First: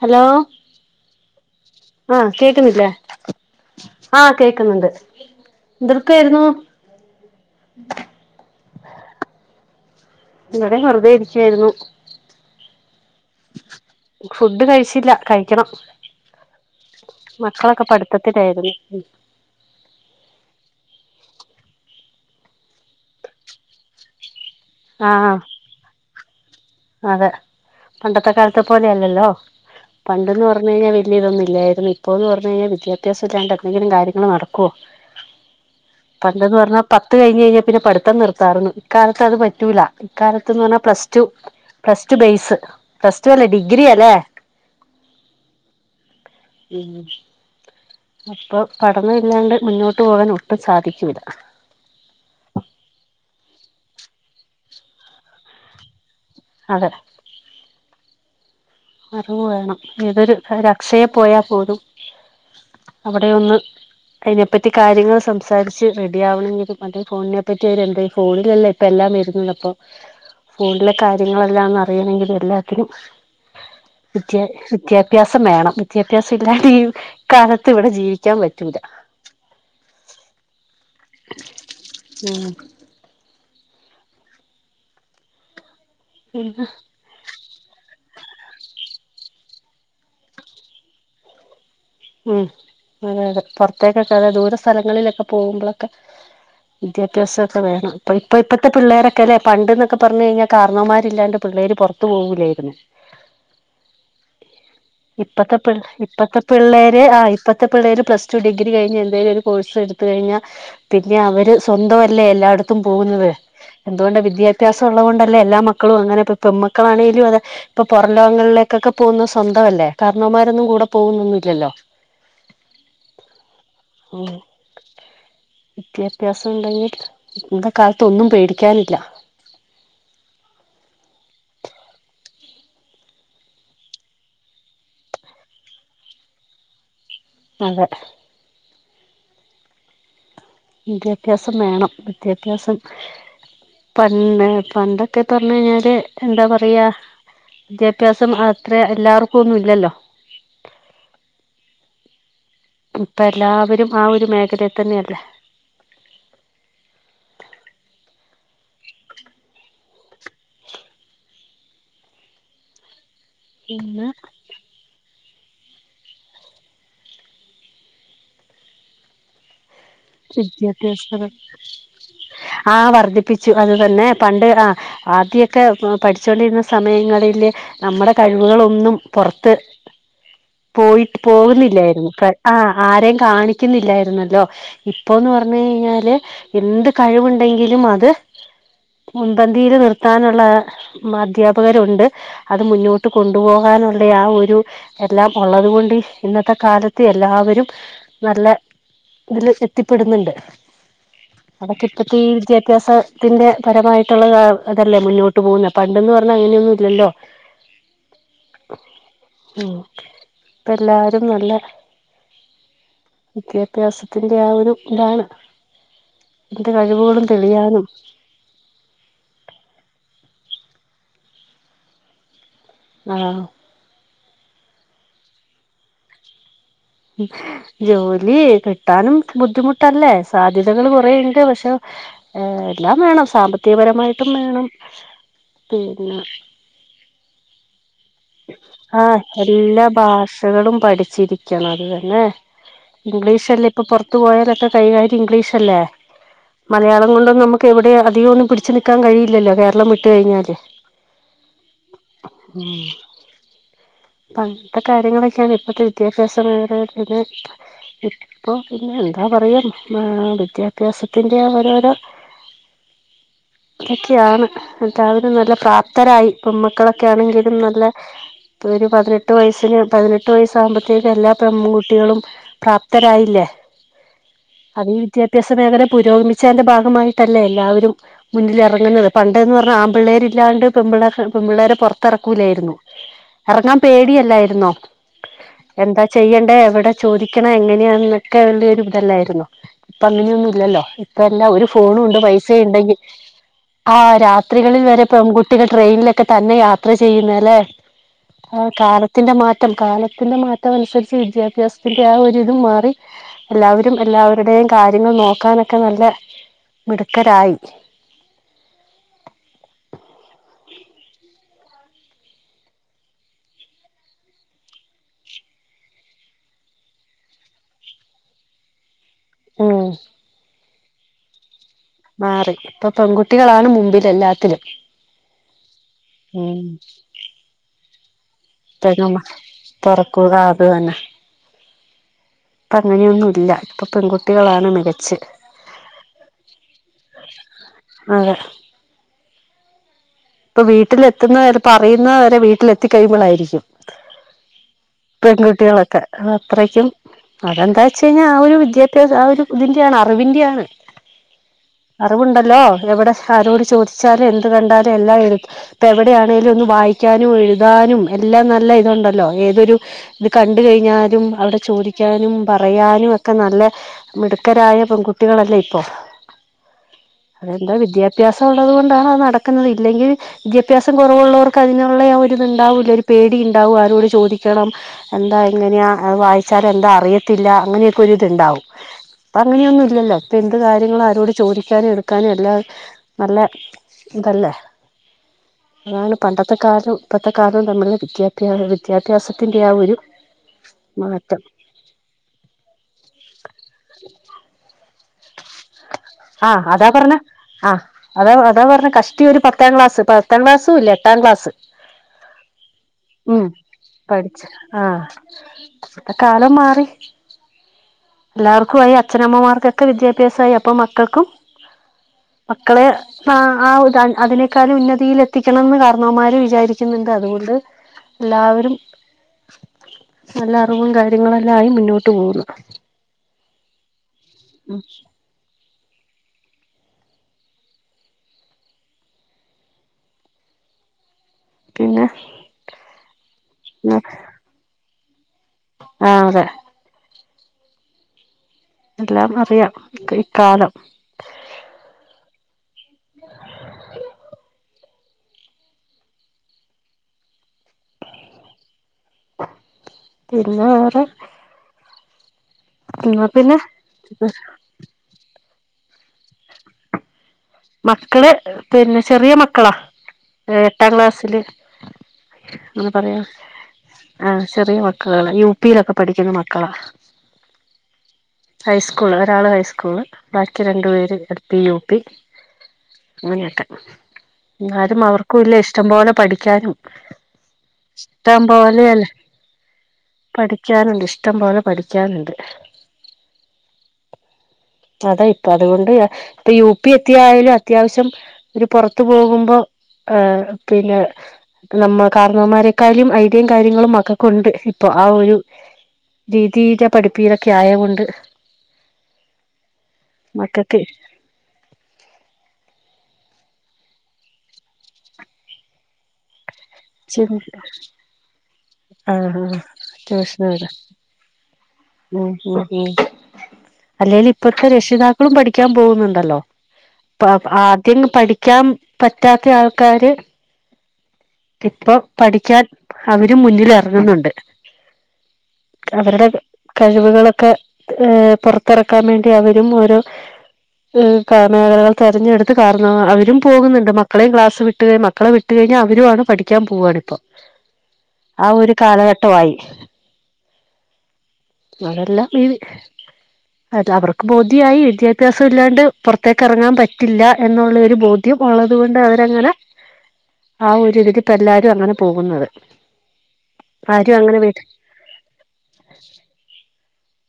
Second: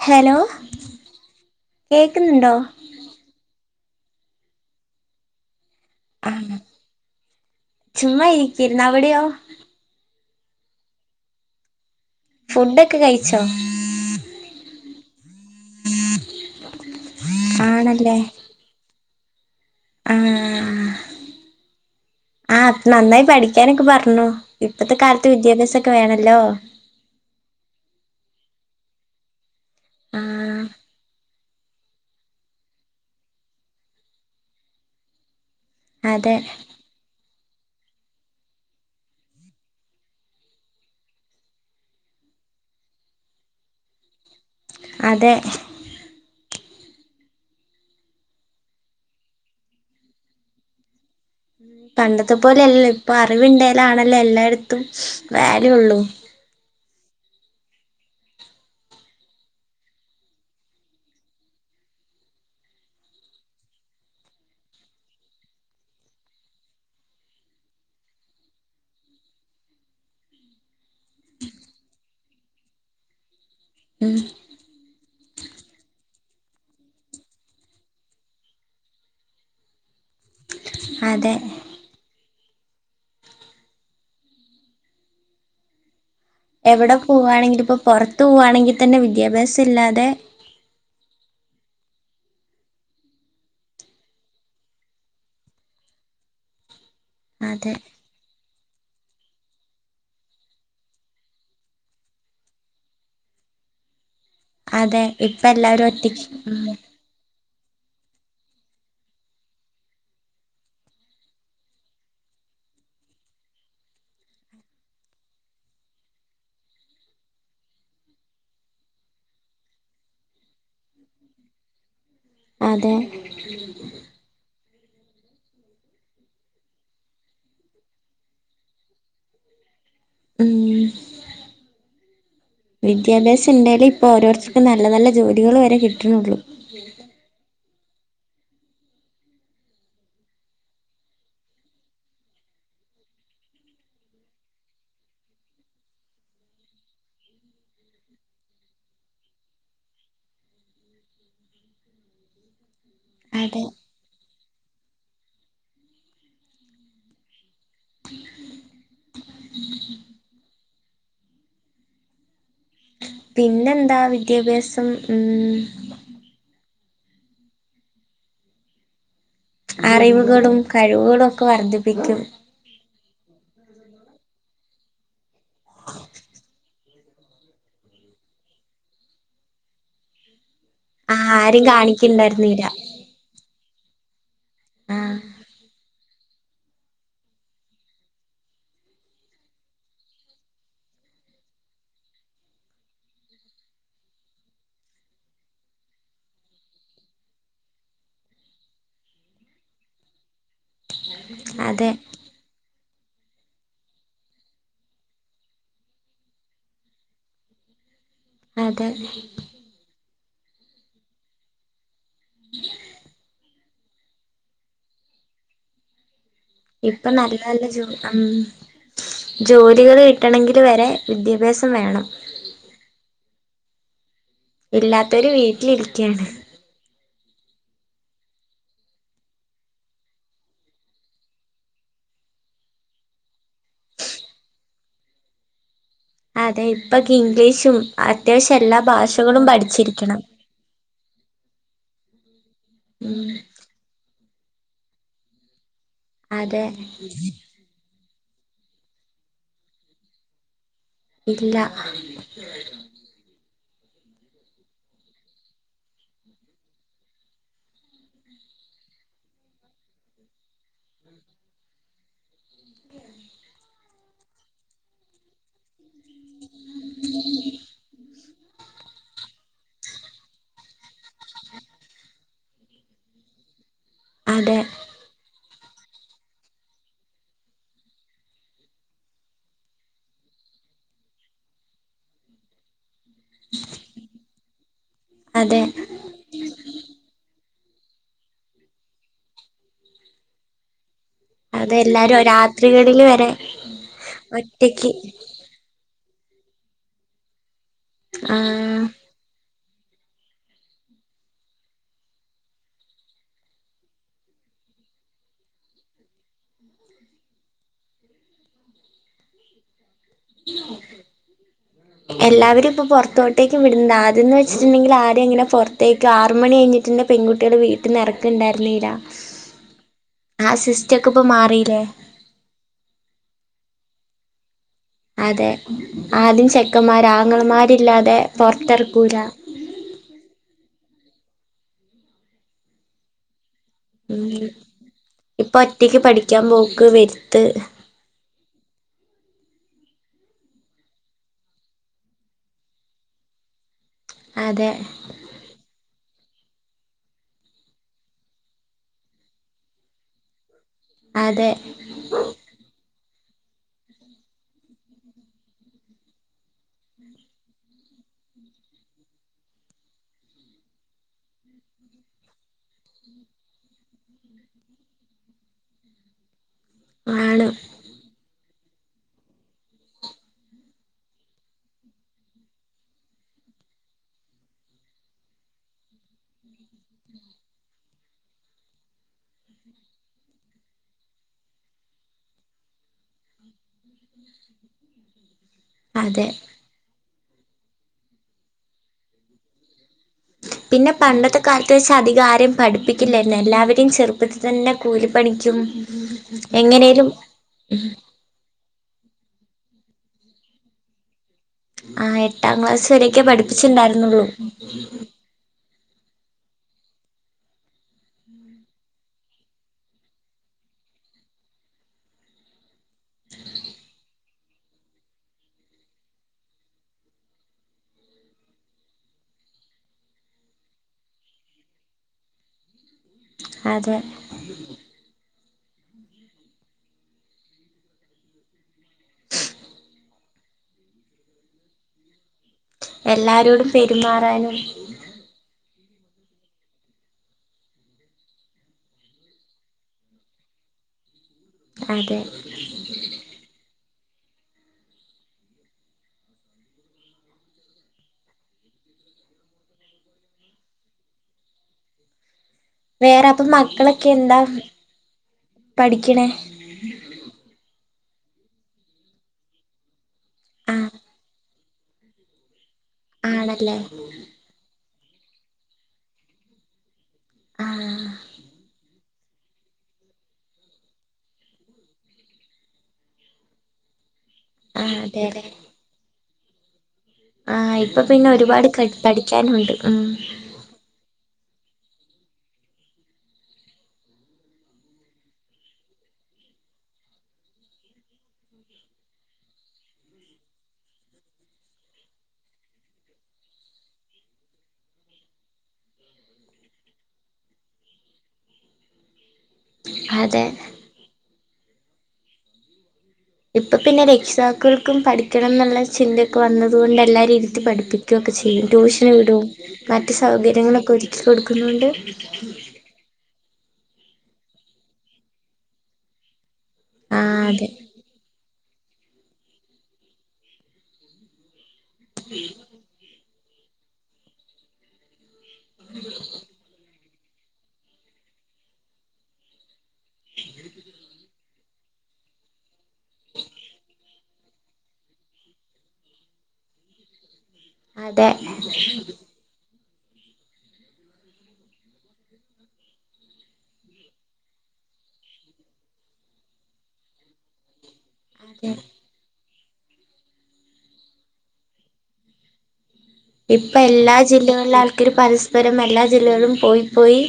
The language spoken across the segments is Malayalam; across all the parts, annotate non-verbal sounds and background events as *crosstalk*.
ഹലോ ആഹ് കേക്കുന്നുണ്ടോ കേക്കുന്നില്ലേ ആഹ് കേക്കുന്ന്ണ്ട് ആഹ് ചുമ്മാ ഇരിക്കിരുന്ന് അവിടെയോ ഇവിടെം വെറുതെ ഇരിക്കുവാരുന്നു ഫുഡ്ക് ക്കെ കഴിച്ചോ ഫുഡ് കഴിച്ചില്ല കഴിക്കണം മക്കളൊക്കെ ആണല്ലേ പഠിത്തത്തിലാരുന്നു ഉം ആഹ് ആഹ് നന്നായി പഠിക്കാനൊക്കെ പറഞ്ഞൊ ഇപ്പത്തെ കാലത്ത് ആഹ് വിദ്യാഭ്യാസംക്കെ വേണല്ലോ അതെ പണ്ടത്തെ കാലത്തെ പോലെയല്ലല്ലോ ആ പണ്ടെന്ന്ന്ന് പറഞ്ഞു കഴിഞ്ഞാൽ വലിയ ഇതൊന്നുമില്ലായിരുന്നു ഇപ്പ എന്ന് പറഞ്ഞു കഴിഞ്ഞാൽ വിദ്യാഭ്യാസംല്ലാണ്ട് എന്തെങ്കിലും കാര്യങ്ങൾ നടക്കുവോ അതെ പണ്ടെന്ന് പറഞ്ഞാ പത്ത് കഴിഞ്ഞ് കഴിഞ്ഞാൽ പിന്നെ പഠിത്തം നിർത്താരുന്നു ഇക്കാലത്ത് അത് പറ്റൂല്ല ഇക്കാലത്ത്ന്ന് പറഞ്ഞാൽ plus two plus two base plus two അല്ലേ ഡിഗ്രി അല്ലേ അതെ ഉം അപ്പൊ പഠന ഇല്ലാണ്ട് മുന്നോട്ട് പോകാൻ ഒട്ടും സാധിക്കൂല്ല പണ്ടത്തെ പോലെല്ല ഇപ്പൊ അറിവ്ണ്ടായലാണല്ലോ എല്ലായിടത്തും വാല്യൂ ഉള്ളു അതെ അറിവു വേണം ഏതൊരു അക്ഷയെ പോയാൽ പോലും അവിടെ ഒന്ന് അതിനെപ്പറ്റി കാര്യങ്ങൾ സംസാരിച്ച് റെഡി ആവണെങ്കിലും അതേ ഫോണിനെപ്പറ്റി അവര് എന്ത ഫോണിലല്ല ഇപ്പ എല്ലാം വരുന്നുണ്ട് അപ്പൊ ഫോണിലെ കാര്യങ്ങളെല്ലാംന്ന് അറിയണമെങ്കിൽ എല്ലാത്തിനും ഉം വിദ്യ വിദ്യാഭ്യാസം വേണം വിദ്യാഭ്യാസം ഇല്ലാത ഈ കാലത്ത് ഇവിടെ ജീവിക്കാൻ പറ്റൂല്ല അതെ ഉം പിന്നെ എവിടെ പോകുവാണെങ്കിലും ഇപ്പോ പുറത്ത് പോവാണെങ്കിൽ തന്നെ വിദ്യാഭ്യാസം ഇല്ലാതെ ഉം അതെ അതെ പുറത്തേക്കൊക്കെ അത ദൂര സ്ഥലങ്ങളിലൊക്കെ പോകുമ്പോഴൊക്കെ വിദ്യാഭ്യാസമൊക്കെ അതെ വേണം അപ്പൾ ഇപ്പോ ഇപ്പോഴത്തെ പിള്ളേൊക്ക അല്ലേ പണ്ടെന്നൊക്കെ പറഞ്ഞ കഴിഞ്ഞാൽ കാരണവമാരില്ലാണ്ട് പിള്ളേര് പുറത്ത് പോകൂല്ലായിരുന്നു അതെ ഇപ്പ ഇപ്പത്തെ എല്ലാരും ഒറ്റക്ക് ഇപ്പത്തെ ഉം പിള്ളേ ആ ഇപ്പത്തെ പിള്ളേര് പ്ലസ്ടു ഡിഗ്രി കഴിഞ്ഞു എന്തേലും ഒരു കോഴ്സ് എടുത്തു കഴിഞ്ഞാൽ പിന്നെ അവര് സ്വന്ത അല്ലേ എല്ലായിടത്തും പോകുന്നത് എന്തുകൊണ്ട് വിദ്യാഭാസം ഉള്ളത് കൊണ്ടല്ലേ എല്ലാ മക്കളും അങ്ങനെപ്പ പെൺമക്കളാണെങ്കലും അത് ഇപ്പൊ പുറം ലോകങ്ങളിലേക്കൊക്കെ പോകുന്ന സ്വന്തം അല്ലേ കാരണവമാരൊന്നും കൂടെ പോകുന്നൊന്നുമല്ലല്ലോ അതെ ഉം വിദ്യാഭ്യാസം ഉണ്ടെങ്കിൽ ഇ കാലത്ത് ഒന്നും പേടിക്കാനില്ല ഉം വിദ്യാഭ്യാസം ഉണ്ടായാലെ ഇപ്പോൾ ഓരോരുത്തർക്കും നല്ല നല്ല ജോലികൾ വരെ കിട്ടുന്നുള്ളു അതെ വിദ്യാഭ്യാസം വേണം വിദ്യാഭ്യാസം പൺ, പണ്ടൊക്കെ പറഞ്ഞു കഴിഞ്ഞാല് എന്താ പറയാ? വിദ്യാഭ്യാസം. അത്ര, എല്ലാവർക്കും ഒന്നും ഇല്ലല്ലോ? ഇപ്പ, അതെ എല്ലാവരും ആ ഒരു മേഖലി തന്നെയല്ലേ? പിന്നെന്താ, പിന്നെ വിദ്യാഭ്യാസം. ഉം അറിവുകളും വിദ്യാഭ്യാസം. കഴിവുകളും ഒക്കെ വർദ്ധിപ്പിക്കും ആ, വർധിപ്പ പ്പിച്ചു. അത് തന്നെ, പണ്ട് ആഹ്, ആദ്യക്കെ പഠിച്ചുകൊണ്ടിരുന്ന സമയങ്ങളില്, നമ്മുടെ കഴിവുകളൊ ന്നും പൊർത്ത്. ആ പോയിട്ട് ആരും പോകുന്നില്ലായിരുന്നു. കാണിക്കണ്ടായിരുന്നില്ല ആഹ്, ആരെയും കാണിക്കുന്നില്ലായിരുന്നല്ലോ? ആഹ് ഇപ്പോന്ന് പറഞ്ഞ് കഴിഞ്ഞാല്, എന്ത് കഴിവുണ്ടെങ്കിലും അത്. മുൻപന്തിയില് നിർത്താനുള്ള അധ്യാപകരുണ്ട്. അത്, മുന്നോട്ട് കൊണ്ടുപോകാനുള്ളെ ആഹ്, ഒരു. എല്ലാം, ഉള്ളത് കൊണ്ട് ഇന്നത്തെ കാലത്ത് എല്ലാവരും നല്ല തില്... എത്തിപ്പെടുന്നുണ്ട്. *inaudible* *unintelligible* ഇപ്പത്തെ ഈ വിദ്യാഭ്യാ സത്തിന്റെ പരമായിട്ടുള്ള അതല്ലേ മുന്നോട്ട് പോകുന്ന. പണ്ട് ന്ന് പറഞ്ഞാ അങ്ങനെന്നും ഇല്ലല്ലോ? അതെ. ഇപ്പ, എല്ലാരും നല്ല വിദ്യാഭ്യാസത്തിന്. ആഹ്, ഒരു താണ്. ഇപ്പം, നല്ല, നല്ല, ജോ തെളിയാനും അം. ജോലികള് കിട്ടണങ്കിൽ വരെ വിദ്യാഭ്യാസം വേണം. ആഹ്. ഇല്ലാത്തവര് വീട്ടിലിരിക്യാണ്. ജോലിയേ കിട്ടാനും ബുദ്ധിമുട്ടല്ലേ? സാധ്യതകൾ കൊറേണ്ട്. പക്ഷേ. ഏ, എല്ലാം വേണം. സാമ്പത്തികപരമായിട്ടും വേണം. പിന്നെ.. അതെ, ഇപ്പക്കെ ഇംഗ്ലീഷും അത്യാവശ്യം എല്ലാ ഭാഷകളും പഠിച്ചിരിക്കണം. കളും പഠിച്ചിരിക്കണം. അത് തന്നെ ഉം ഇംഗ്ലീഷ് അല്ലെ. ഇപ്പ, പൊറത്ത് പോയാലൊക്കെ കൈകാര്യം ഇംഗ്ലീഷ് അല്ലേ? അതെ മലയാളം കൊണ്ടൊന്നും നമുക്ക്. ഇപ്പ, എവിടെ അധികം ഒന്നും പിടിച്ച് നിക്കാൻ കഴിയില്ലല്ലോ? കേരളം വിട്ട് കഴിഞ്ഞാല്. ഇല്ല. ഉം. പണ്ടത്തെ, കാര്യങ്ങളൊക്കെ യാണ്. ഇപ്പത്തെ വിദ്യാഭ്യാസ മേഖലകളില്. പ്പോ, പിന്നെ, എന്താ പറയാ, മ വിദ്യാഭ്യാസത്തിന്റെ ഓരോരോ. *inaudible* ഇതൊക്കെയാണ്. എല്ലാവരും നല്ല പ്രാപ്തരായി. പെൺ മക്കളൊക്കെ ആണെങ്കിലും നല്ല. ഇപ്പ, ഒരു പതിനെട്ട് വയസ്സിന് പതിനെട്ട് വയസ്സാകുമ്പോത്തേക്ക്. എല്ലാ പെൺകുട്ടികളും. പ്രാപ്തരായില്ലേ അതെ അതീ വിദ്യാ വിഭ്യാസ മേഖല പുരോഗമിചെന്റെ, ഭാഗമായിട്ടല്ലേ എല്ലാവരും. മുന്നില് എറങ്ങുന്നത്. പണ്ട് എന്ന് പറഞ്ഞാ, ആമ്പിള്ളേര് ഇല്ലാണ്ട് പെൺപിള്ളാരെ പെൺ പിള്ളാരെ പൊറത്തറക്കൂലായിരുന്നു. എർങ്ങാൻ പേടിയല്ലായിരുന്നോ? അതെ.. എന്താ ചെയ്യണ്ടേ.. എവിടെ ചോദിക്കണ എങ്ങനെയാ, എന്നൊക്കെ തൊരു ഇതല്ലായിരുന്നോ? ഇപ്പ, അങ്ങനെയൊന്നും ഇല്ലല്ലോ. ഇപ്പ എല്ലാം ഒരു ഫോണും ഉണ്ട്. അതെല്ലാരും പൈസ ഇണ്ടെങ്കിൽ. രാത്രികളില് വരെ ആഹ്, രാത്രികളിൽ ഒറ്റക്ക് വരെ പെൺകുട്ടികൾ ട്രെയിനിലൊക്കെ തന്നെ യാത്ര ചെയ്യുന്ന ലെ.... ആ ആഹ്, കാലത്തിന്റെ മാറ്റം കാലത്തിന്റെ മാറ്റം അനുസരിച്ച് വിദ്യാഭ്യാസത്തിന്റെ ആ ഒരിതും മാറി. എല്ലാവരും, എല്ലാവരുടെയും കാര്യങ്ങൾ നോക്കാനൊക്കെ നല്ല മിടുക്കരായി. *inaudible* എല്ലാവരും ഇപ്പോ പൊറത്തോട്ടേക്കും വിട്ന്ന് ആദ്യം വച്ചിട്ടുണ്ടെങ്കിൽ ആരും ഇങ്ങനെ പുറത്തേക്ക്, ആറ് മണി കഴിഞ്ഞ്. ന്റെ പെൺ കുട്ടികള് വീട്ട്ന്ന് എറക്ക്ണ്ടായിരു ന്നില്ല. ഉം ആഹ് സിസ്റ്റം ഒക്കെ ഇപ്പം മാറീലെ മാറി ഇപ്പം പെൺകുട്ടികളാണ് മുമ്പിൽ എല്ലാത്തിലും അതെ ആദ്യം ഉം ചെക്കന്മാര് ആങ്ങളമാരില്ലാതെ തരുമ പുറത്തിറക്കൂല തൊറക്കുക അത് തന്നെ ഇപ്പൊ അങ്ങനെയൊന്നും ഇല്ല ഉം ഇപ്പൊ ഒറ്റയ്ക്ക് പഠിക്കാൻ പോക്ക് വരുത്ത് അതെ ഇപ്പം വീട്ടിലെത്തുന്നത് പറയുന്നവരെ വീട്ടില് എത്തി കഴിയുമ്പോളായിരിക്കും അതെ പെൺകുട്ടികളൊക്കെ അത്രക്കും അതെന്താ വെച്ച് കഴിഞ്ഞാൽ ആഹ് ഒരു വിദ്യാഭ്യാസം ആഹ് ഒരു ഇതിന്റെ ആണ് അറിവിന്റെയാണ് അതെ അറിവുണ്ടല്ലോ എവിടെ ആരോട് ചോദിച്ചാലും എന്ത് കണ്ടാലും എല്ലാം എ ഇപ്പൊ എവിടെയാണേലും ഒന്ന് വായിക്കാനും എഴുതാനും എല്ലാം നല്ല ഇതുണ്ടല്ലോ ഏതൊരു ഇത് കണ്ട് കഴിഞ്ഞാലും അവിടെ ചോദിക്കാനും പറയാനും ഒക്കെ നല്ലേ മിടുക്കരായ പെൺകുട്ടികളല്ലേ ഇപ്പോൾ ആണ് അതെന്താ വിദ്യാഭ്യാസം ഉള്ളത് കൊണ്ടാണ് അത് നടക്കുന്നത് ഇല്ലെങ്കിൽ വിദ്യാഭ്യാസം കുറവുള്ളവർക്ക് അതിനുള്ള ഒരു ഇത്ണ്ടാവൂല്ലേ ഒരു പേടി ഉണ്ടാവും ആരോട് ചോദിക്കണം എന്താ എങ്ങനെയാ വായിച്ചാൽ എന്താ അറിയത്തില്ല അങ്ങനെയൊക്കെ ഒരിതുണ്ടാവും ഇപ്പൊ അങ്ങനെയൊന്നും ഇല്ലല്ലോ ഇപ്പൊ എന്ത് കാര്യങ്ങളും ആരോട് ചോദിക്കാനും എടുക്കാനും എല്ലാം നല്ല ഇതല്ലേ അതാണ് അതെ പണ്ടത്തെ കാലോം ഇപ്പത്തെ കാലോം തമ്മീലുള്ള വിദ്യാഭ്യാ വിദ്യാഭ്യാസത്തിന്റെ ആഹ് ഒരു പിന്നെ പണ്ടത്തെ മാറ്റം കാലത്ത് വെച്ച അധികാരെയും പഠിപ്പിക്കില്ലാരുന്നു എല്ലാവരെയും ചെറുപ്പത്തിൽ തന്നെ കൂലിപ്പണിക്കും എങ്ങനേലും അതെ അതാ പറഞ്ഞെ കഷ്ടി ഒരു പത്താം ക്ലാസ് പത്താം ക്ലാസും ഇല്ല എട്ടാം ക്ലാസ് ആ എട്ടാം ക്ലാസ് വരെയൊക്കെ ഉം പഠിപ്പിച്ചിണ്ടായിരുന്നുള്ളൂ പഠിച്ച് ആഹ് ഇന്നത്തെ കാലം മാറി എല്ലാവർക്കും ആയി അച്ഛനമ്മമാർക്കൊക്കെ വിദ്യാഭ്യാസമായി ഇപ്പം മക്കൾക്കും മക്കളെ ആഹ് ആഹ് അതിനേക്കാളും ഉന്നതീയിൽ എത്തിക്കണംന്ന് കാരണവന്മാര് വിചാരിക്കുന്നുണ്ട് അതുകൊണ്ട് എല്ലാവരും നല്ല അറിവും കാര്യങ്ങളുമെല്ലാം ആയി മുന്നോട്ട് പോകുന്നു അതെ മ് ഉ *inaudible* പിന്നെ എല്ലാരോടും പെരുമാറാനും ആഹ് അതെ എല്ലാം അറിയാം ഒക്കെ ഇക്കാലം അതെ *inaudible* പിന്നെ വേറെ എന്നാ വേറെ അപ്പൊ പിന്നെ മക്കളൊക്കെ എന്താ പഠിക്കണേ മക്കള് പിന്നെ ചെറിയ മക്കളാ ആ എട്ടാം ക്ലാസ്സില് അങ്ങനെ പറയാ ആണല്ലേ ആഹ് ചെറിയ മക്കള്കളാ യു പിയിലൊക്കെ പഠിക്കുന്ന മക്കളാ ആ ഹൈസ്കൂള് ഒരാള് ഹൈസ്കൂള് ബാക്കി രണ്ടു പേര് എൽ പി യു പി അങ്ങനെയൊക്കെ ആ എന്നാലും അവർക്കുമില്ലേ ഇഷ്ടം പോലെ പഠിക്കാനും ആഹ് ഇപ്പൊ പിന്നെ ഇഷ്ടം ഒരുപാട് ക പോലെയല്ല പഠിക്കാനുണ്ട് ഉം പഠിക്കാനുണ്ട് ഇഷ്ടംപോലെ പഠിക്കാനുണ്ട് അതെ യ് പ്പ അതൊണ്ട് പ്പൊ യു പി എത്തിയാലും അത്യാവശ്യം പുറത്ത് പോകുമ്പോ ഹ പിന്നെ നമ്മ കാർണവന്മാരെക്കാളും ഐഡിയയും കാര്യങ്ങളും മക്കകൊണ്ട് പ്പൊ ആ ഒരു രീതിയില് പഠിപ്പിതൊക്കെ ആയ കൊണ്ട് അതെ *unintelligible* ഇപ്പൊ പിന്നെ രക്ഷിതാക്കൾക്കും പഠിക്കണം ന്നുള്ള ചിന്തയൊക്കെ വന്നത് കൊണ്ട് എല്ലാരിം ഇരുത്തി പഠിപ്പിക്കും ഫ്രീട്യൂഷനും ആഹ് ഉണ്ട് ആഹ് മറ്റ് സൗകര്യങ്ങളൊക്കെ ഒരുക്കി കൊടുക്കുന്നുണ്ട് ഉ ഉ ഉ അല്ലേലും ഇപ്പഴത്തെ രക്ഷിതാക്കളും പഠിക്കാൻ പോകുന്നുണ്ടല്ലോ ആ അ അതെ ആദ്യം പഠിക്കാൻ പറ്റാത്ത ആൾക്കാര് പ്പൊ പഠിക്കാൻ അവരും മുന്നിലിറങ്ങുന്നുണ്ട് അവരുടെട കഴിവുകളൊക്കെ ഏപൊറത്ത്റക്കാൻ വേണ്ടി അവരും ഓരോ കാരണവരെ തെരഞ്ഞെടുത്ത് കാരണ അവരും പോകുന്നുണ്ട് മക്കളെയും ക്ലാസ് വിട്ടുകയും മക്കളെ വി ട്ടു കഴിഞ്ഞാൽ അവരു ആണ് പഠിക്കാൻ പോവണിപ്പൊ അതെ ആ ഒരു കാലഘട്ടമായി അതെല്ലാം നീത് *unintelligible* അ ത അവർക്ക് ബോധ്യയായി വിദ്യാഭ്യാസം ഇല്ലാണ്ട് പുറത്തേക്ക് എ റങ്ങാൻ പറ്റില്ല എന്നുള്ള ഒരു ബോധ്യ ധ്യം അതെ ഉള്ളത് കൊണ്ട് അവരങ്ങനെ ആ ഒരു ഇതിലിപ്പ എല്ലാരും അങ്ങനെ പോകുന്നത് ഇപ്പൊ എല്ലാ ആരും അങ്ങനെ വീട്ട ജില്ലകളിലെൾക്കാര് പരസ്പരം എല്ലാ ജില്ലകളും പോയി പോയി.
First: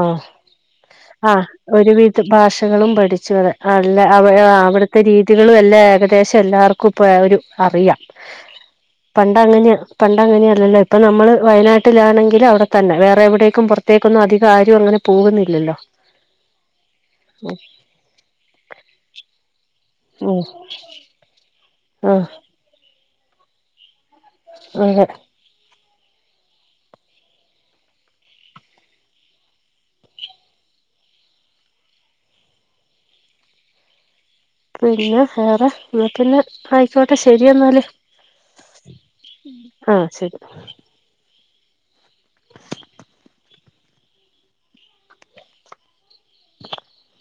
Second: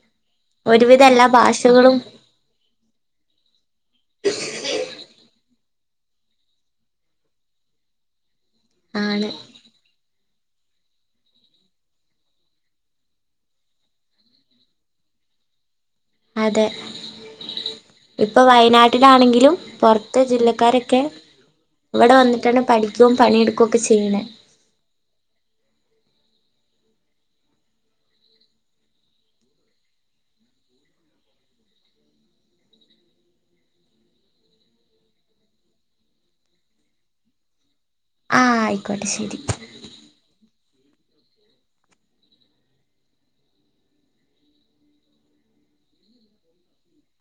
ആഹ് ഒരുവിധ ആഹ് എല്ലാഭാഷകളും. ഒരുവിധ ഭാഷകളും പഠിച്ചു അല്ല ആ അവിടുത്തെ രീതികളും എല്ലെ ഏകദേശം എല്ലാർ. കുപ്പേ ഒരു അറിയാം ആണ് പണ്ടങ്ങനെ. പണ്ട് അങ്ങനെയലല്ലോപ്പ നമ്മള് വയനാട്ടിലാണെങ്കിൽ അവിടെതന്നെ വേറെ എവിടേക്കും പൊറത്തേക്കൊന്നും അധി. പ്പാരും അങ്ങനെ പോവുന്നില്ലല്ലോ. അതെ ഇപ്പൊ വയനാട്ടിലാണെങ്കിലും പൊർ. ത്തെ ഉം ജില്ലക്കാരൊക്കെ ഇവിടെ ആഹ് വന്നിട്ടാണ് പഠിക്കും പണിയെടുക്കൊക്കെ ചെയ്യണ. ആതെ. പിന്നെ വേറെ ന്ന പിന്നെ ആയിക്കോട്ടെ ശരി എ ന്നാല്. ആ ആയിക്കോട്ടെ ശെരി. ആഹ ശരി. ശെരി *inaudible*